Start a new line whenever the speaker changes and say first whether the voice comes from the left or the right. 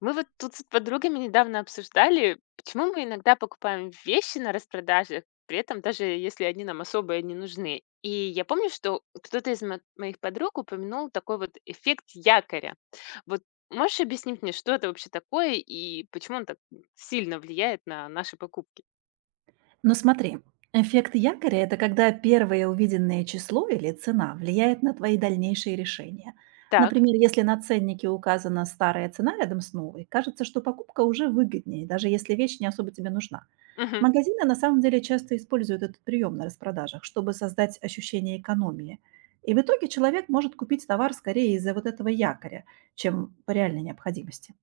left: Мы вот тут с подругами недавно обсуждали, почему мы иногда покупаем вещи на распродажах, при этом даже если они нам особо и не нужны. И я помню, что кто-то из моих подруг упомянул такой вот эффект якоря. Вот можешь объяснить мне, что это вообще такое и почему он так сильно влияет на наши покупки?
right: Но смотри, эффект якоря– это когда первое увиденное число или цена влияет на твои дальнейшие решения.
left: Так.
right: Например, если на ценнике указана старая цена рядом с новой, кажется, что покупка уже выгоднее, даже если вещь не особо тебе нужна. Магазины на самом деле часто используют этот прием на распродажах, чтобы создать ощущение экономии. И в итоге человек может купить товар скорее из-за вот этого якоря, чем по реальной необходимости.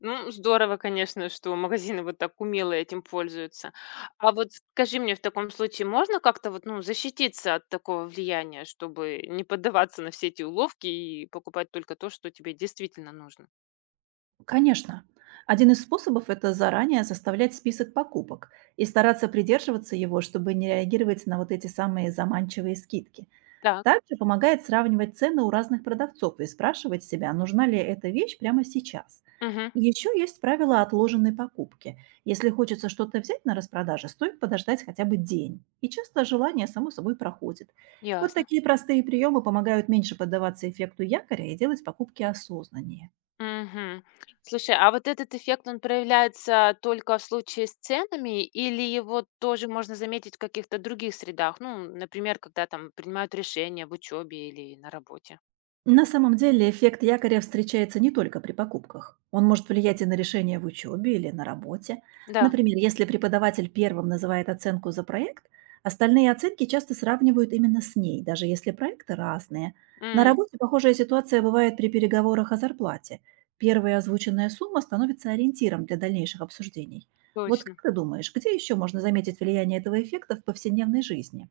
left: Ну, здорово, конечно, что магазины вот так умело этим пользуются. А вот скажи мне, в таком случае можно как-то вот, ну, защититься от такого влияния, чтобы не поддаваться на все эти уловки и покупать только то, что тебе действительно нужно?
right: Конечно. Один из способов– это заранее составлять список покупок и стараться придерживаться его, чтобы не реагировать на вот эти самые заманчивые скидки.
left: Так,
right: Также помогает сравнивать цены у разных продавцов и спрашивать себя, нужна ли эта вещь прямо сейчас.
left: мгм,
right: Еще есть правило отложенной покупки. Если хочется что-то взять на распродаже, стоит подождать хотя бы день. И часто желание само собой проходит. Вот
left: ясно.
right: такие простые приемы помогают меньше поддаваться эффекту якоря и делать покупки осознаннее.
left: Мгм. Слушай, а вот этот эффект, он проявляется только в случае с ценами или его тоже можно заметить в каких-то других средах? Ну, например, когда там принимают решения в учебе или на работе?
right: На самом деле эффект якоря встречается не только при покупках. Он может влиять и на решения в учебе или на работе.
left: Да,
right: Например, если преподаватель первым называет оценку за проект, остальные оценки часто сравнивают именно с ней, даже если проекты разные. На
left: м,
right: работе похожая ситуация бывает при переговорах о зарплате. Первая озвученная сумма становится ориентиром для дальнейших обсуждений. Вот
left: точно.
right: как ты думаешь, где еще можно заметить влияние этого эффекта в повседневной жизни?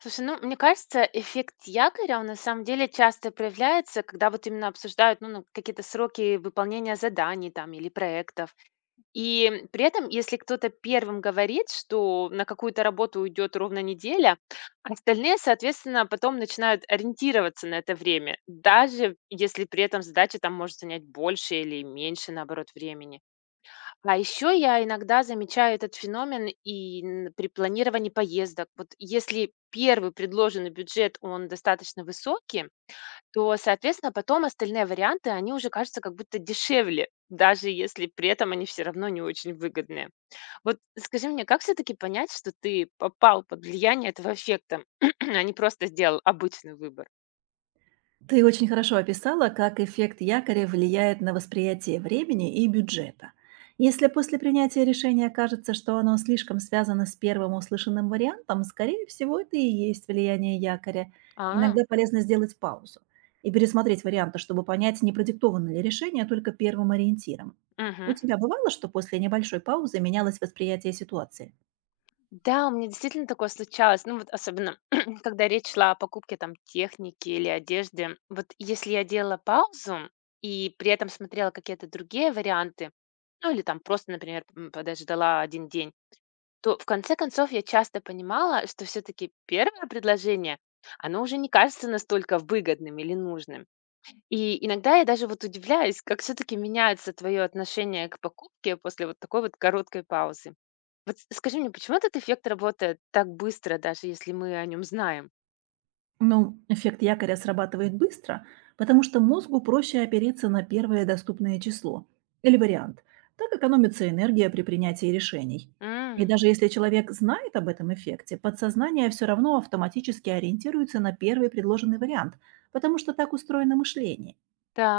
left: Слушай, ну, мне кажется, эффект якоря, он на самом деле часто проявляется, когда вот именно обсуждают ну, какие-то сроки выполнения заданий там или проектов. И при этом, если кто-то первым говорит, что на какую-то работу уйдет ровно неделя, остальные, соответственно, потом начинают ориентироваться на это время, даже если при этом задача там может занять больше или меньше, наоборот, времени. А еще я иногда замечаю этот феномен при планировании поездок. Вот если первый предложенный бюджет, он достаточно высокий, то, соответственно, потом остальные варианты, они уже кажутся как будто дешевле, даже если при этом они все равно не очень выгодные. Вот скажи мне, как все-таки понять, что ты попал под влияние этого эффекта, а не просто сделал обычный выбор?
right: Ты очень хорошо описала, как эффект якоря влияет на восприятие времени и бюджета. Если после принятия решения кажется, что оно слишком связано с первым услышанным вариантом, скорее всего, это и есть влияние якоря.
left: А,
right: Иногда полезно сделать паузу и пересмотреть варианты, чтобы понять, не продиктовано ли решение только первым ориентиром. У
left: мгм.
right: тебя бывало, что после небольшой паузы менялось восприятие ситуации?
left: Да, у меня действительно такое случалось. Ну вот особенно, когда речь шла о покупке там техники или одежды. Вот если я делала паузу и при этом смотрела какие-то другие варианты, ну или там просто, например, подождала один день, то в конце концов я часто понимала, что все-таки первое предложение, оно уже не кажется настолько выгодным или нужным. И иногда я даже вот удивляюсь, как все-таки меняется твое отношение к покупке после вот такой вот короткой паузы. Вот скажи мне, почему этот эффект работает так быстро, даже если мы о нем знаем?
right: Ну, эффект якоря срабатывает быстро, потому что мозгу проще опереться на первое доступное число или вариант. Так экономится энергия при принятии решений. И
left: М,
right: даже если человек знает об этом эффекте, подсознание все равно автоматически ориентируется на первый предложенный вариант, потому что так устроено мышление.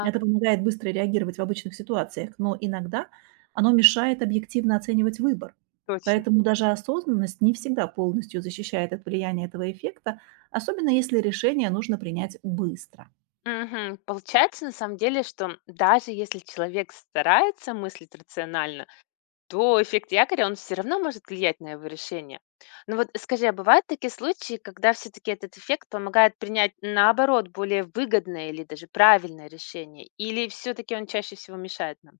right: Это помогает быстро реагировать в обычных ситуациях, но иногда оно мешает объективно оценивать выбор.
left: точно.
right: Поэтому даже осознанность не всегда полностью защищает от влияния этого эффекта, особенно если решение нужно принять быстро.
left: Мгм. Получается, на самом деле, что даже если человек старается мыслить рационально, то эффект якоря, он все равно может влиять на его решение. Но вот скажи, а бывают такие случаи, когда все-таки этот эффект помогает принять, наоборот, более выгодное или даже правильное решение? Или все-таки он чаще всего мешает нам?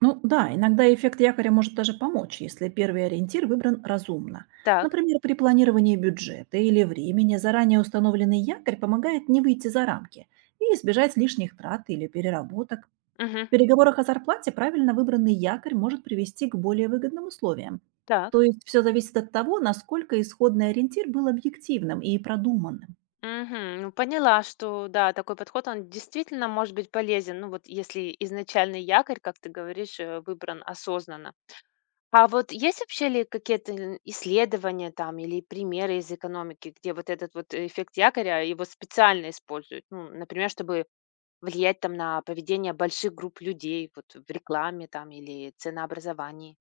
right: Ну да, иногда эффект якоря может даже помочь, если первый ориентир выбран разумно.
left: Так,
right: Например, при планировании бюджета или времени заранее установленный якорь помогает не выйти за рамки и избежать лишних трат или переработок.
left: мгм,
right: В переговорах о зарплате правильно выбранный якорь может привести к более выгодным условиям.
left: так,
right: То есть все зависит от того, насколько исходный ориентир был объективным и продуманным.
left: мгм. Ну, поняла, что, да, такой подход, он действительно может быть полезен, ну, вот если изначальный якорь, как ты говоришь, выбран осознанно. А вот есть вообще ли какие-то исследования там или примеры из экономики, где вот этот вот эффект якоря его специально используют? Ну, например, чтобы влиять там на поведение больших групп людей вот в рекламе там или ценообразовании.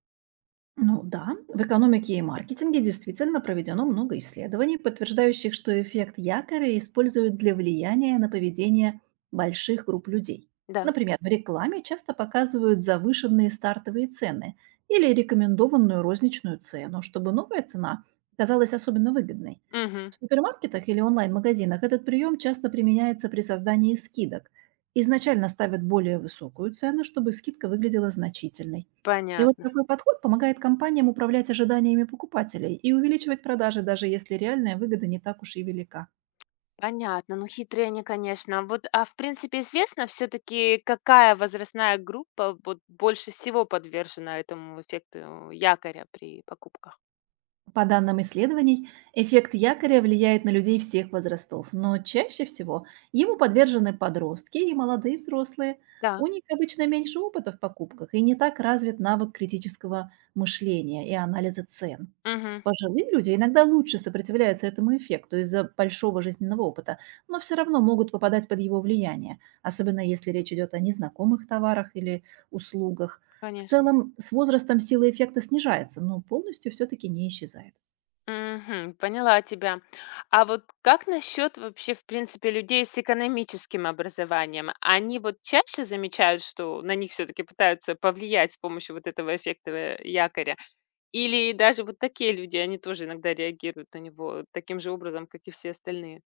right: Ну да, в экономике и маркетинге действительно проведено много исследований, подтверждающих, что эффект якоря используют для влияния на поведение больших групп людей.
left: Да.
right: Например, в рекламе часто показывают завышенные стартовые цены или рекомендованную розничную цену, чтобы новая цена казалась особенно выгодной.
left: Мгм.
right: В супермаркетах или онлайн-магазинах этот прием часто применяется при создании скидок. Изначально ставят более высокую цену, чтобы скидка выглядела значительной. И вот
left: Понятно.
right: такой подход помогает компаниям управлять ожиданиями покупателей и увеличивать продажи, даже если реальная выгода не так уж и велика.
left: Понятно. Ну, хитрые они, конечно. А вот, а в принципе известно все-таки, какая возрастная группа вот больше всего подвержена этому эффекту якоря при покупках?
right: По данным исследований, эффект якоря влияет на людей всех возрастов, но чаще всего ему подвержены подростки и молодые взрослые.
left: Да.
right: У них обычно меньше опыта в покупках и не так развит навык критического мышления и анализа цен.
left: Мгм.
right: Пожилые люди иногда лучше сопротивляются этому эффекту из-за большого жизненного опыта, но все равно могут попадать под его влияние, особенно если речь идет о незнакомых товарах или услугах. В
left: Конечно.
right: целом, с возрастом сила эффекта снижается, но полностью все-таки не исчезает.
left: Мгм. Поняла тебя. А вот как насчет вообще, в принципе, людей с экономическим образованием? Они вот чаще замечают, что на них все-таки пытаются повлиять с помощью вот этого эффектового якоря? Или даже вот такие люди, они тоже иногда реагируют на него таким же образом, как и все остальные?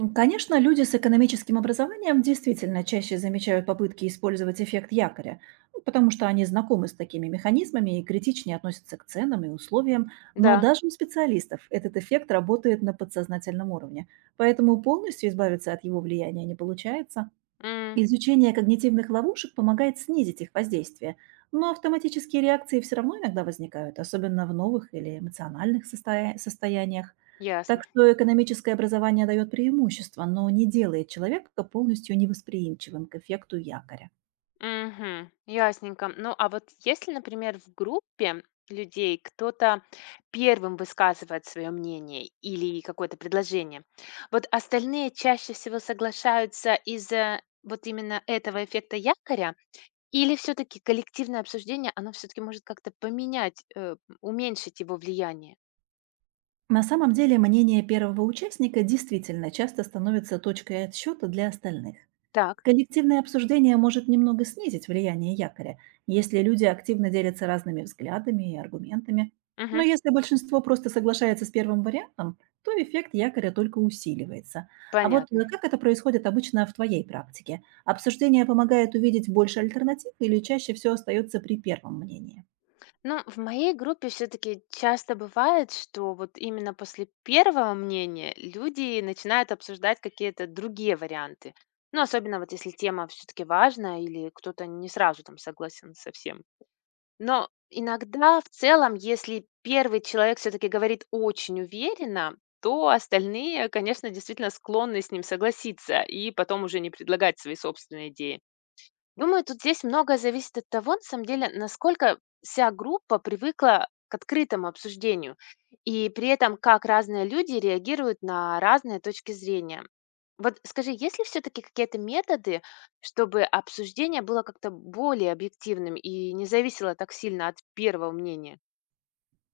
right: Конечно, люди с экономическим образованием действительно чаще замечают попытки использовать эффект якоря, ну, потому что они знакомы с такими механизмами и критичнее относятся к ценам и условиям, но
left: Да,
right: даже у специалистов этот эффект работает на подсознательном уровне, поэтому полностью избавиться от его влияния не получается.
left: М,
right: Изучение когнитивных ловушек помогает снизить их воздействие, но автоматические реакции все равно иногда возникают, особенно в новых или эмоциональных состояниях. Так
left: ясно.
right: что экономическое образование дает преимущество, но не делает человека полностью невосприимчивым к эффекту якоря.
left: Мгм. Ясненько. Ну, а вот если, например, в группе людей кто-то первым высказывает свое мнение или какое-то предложение, вот остальные чаще всего соглашаются из-за вот именно этого эффекта якоря, или все-таки коллективное обсуждение, оно все-таки может как-то поменять, уменьшить его влияние?
right: На самом деле мнение первого участника действительно часто становится точкой отсчета для остальных.
left: Так,
right: Коллективное обсуждение может немного снизить влияние якоря, если люди активно делятся разными взглядами и аргументами. Но
left: мгм.
right: если большинство просто соглашается с первым вариантом, то эффект якоря только усиливается. А вот
left: Понятно.
right: как это происходит обычно в твоей практике? Обсуждение помогает увидеть больше альтернатив или чаще все остается при первом мнении?
left: Ну, в моей группе все-таки часто бывает, что вот именно после первого мнения люди начинают обсуждать какие-то другие варианты. Ну, особенно вот если тема все-таки важная или кто-то не сразу там согласен со всем. Но иногда в целом, если первый человек все-таки говорит очень уверенно, то остальные, конечно, действительно склонны с ним согласиться и потом уже не предлагать свои собственные идеи. Думаю, тут здесь многое зависит от того, на самом деле, насколько вся группа привыкла к открытому обсуждению и при этом как разные люди реагируют на разные точки зрения. Вот скажи, есть ли все-таки какие-то методы, чтобы обсуждение было как-то более объективным и не зависело так сильно от первого мнения?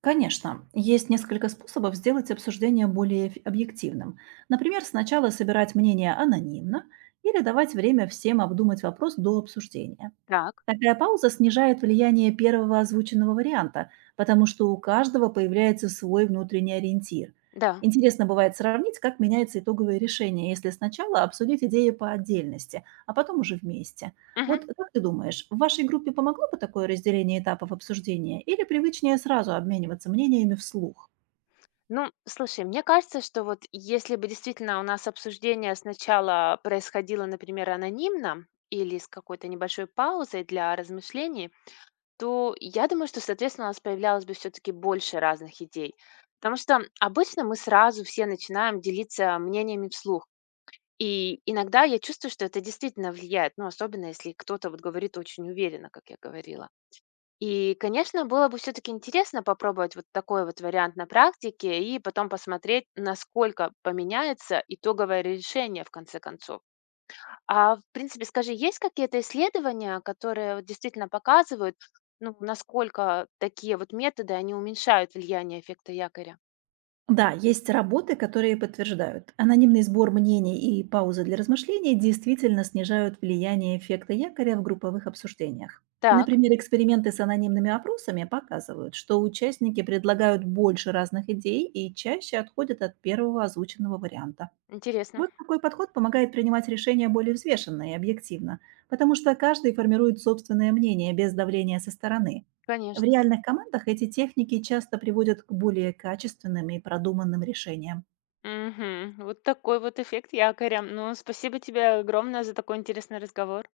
right: Конечно, есть несколько способов сделать обсуждение более объективным. Например, сначала собирать мнение анонимно или давать время всем обдумать вопрос до обсуждения.
left: Так,
right: Такая пауза снижает влияние первого озвученного варианта, потому что у каждого появляется свой внутренний ориентир.
left: да.
right: Интересно бывает сравнить, как меняется итоговое решение, если сначала обсудить идеи по отдельности, а потом уже вместе.
left: Мгм.
right: Вот как ты думаешь, в вашей группе помогло бы такое разделение этапов обсуждения или привычнее сразу обмениваться мнениями вслух?
left: Ну, слушай, мне кажется, что вот если бы действительно у нас обсуждение сначала происходило, например, анонимно или с какой-то небольшой паузой для размышлений, то я думаю, что, соответственно, у нас появлялось бы все-таки больше разных идей. Потому что обычно мы сразу все начинаем делиться мнениями вслух. И иногда я чувствую, что это действительно влияет, ну, особенно если кто-то вот говорит очень уверенно, как я говорила. И, конечно, было бы все-таки интересно попробовать вот такой вот вариант на практике и потом посмотреть, насколько поменяется итоговое решение в конце концов. А в принципе, скажи, есть какие-то исследования, которые вот действительно показывают, ну, насколько такие вот методы, они уменьшают влияние эффекта якоря?
right: Да, есть работы, которые подтверждают. Анонимный сбор мнений и паузы для размышлений действительно снижают влияние эффекта якоря в групповых обсуждениях.
left: Так,
right: Например, эксперименты с анонимными опросами показывают, что участники предлагают больше разных идей и чаще отходят от первого озвученного варианта.
left: интересно,
right: Вот такой подход помогает принимать решения более взвешенно и объективно, потому что каждый формирует собственное мнение без давления со стороны. В
left: конечно.
right: реальных командах эти техники часто приводят к более качественным и продуманным решениям.
left: Мгм. Вот такой вот эффект якоря. Ну, спасибо тебе огромное за такой интересный разговор.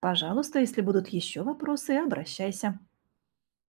right: Пожалуйста, если будут еще вопросы, обращайся.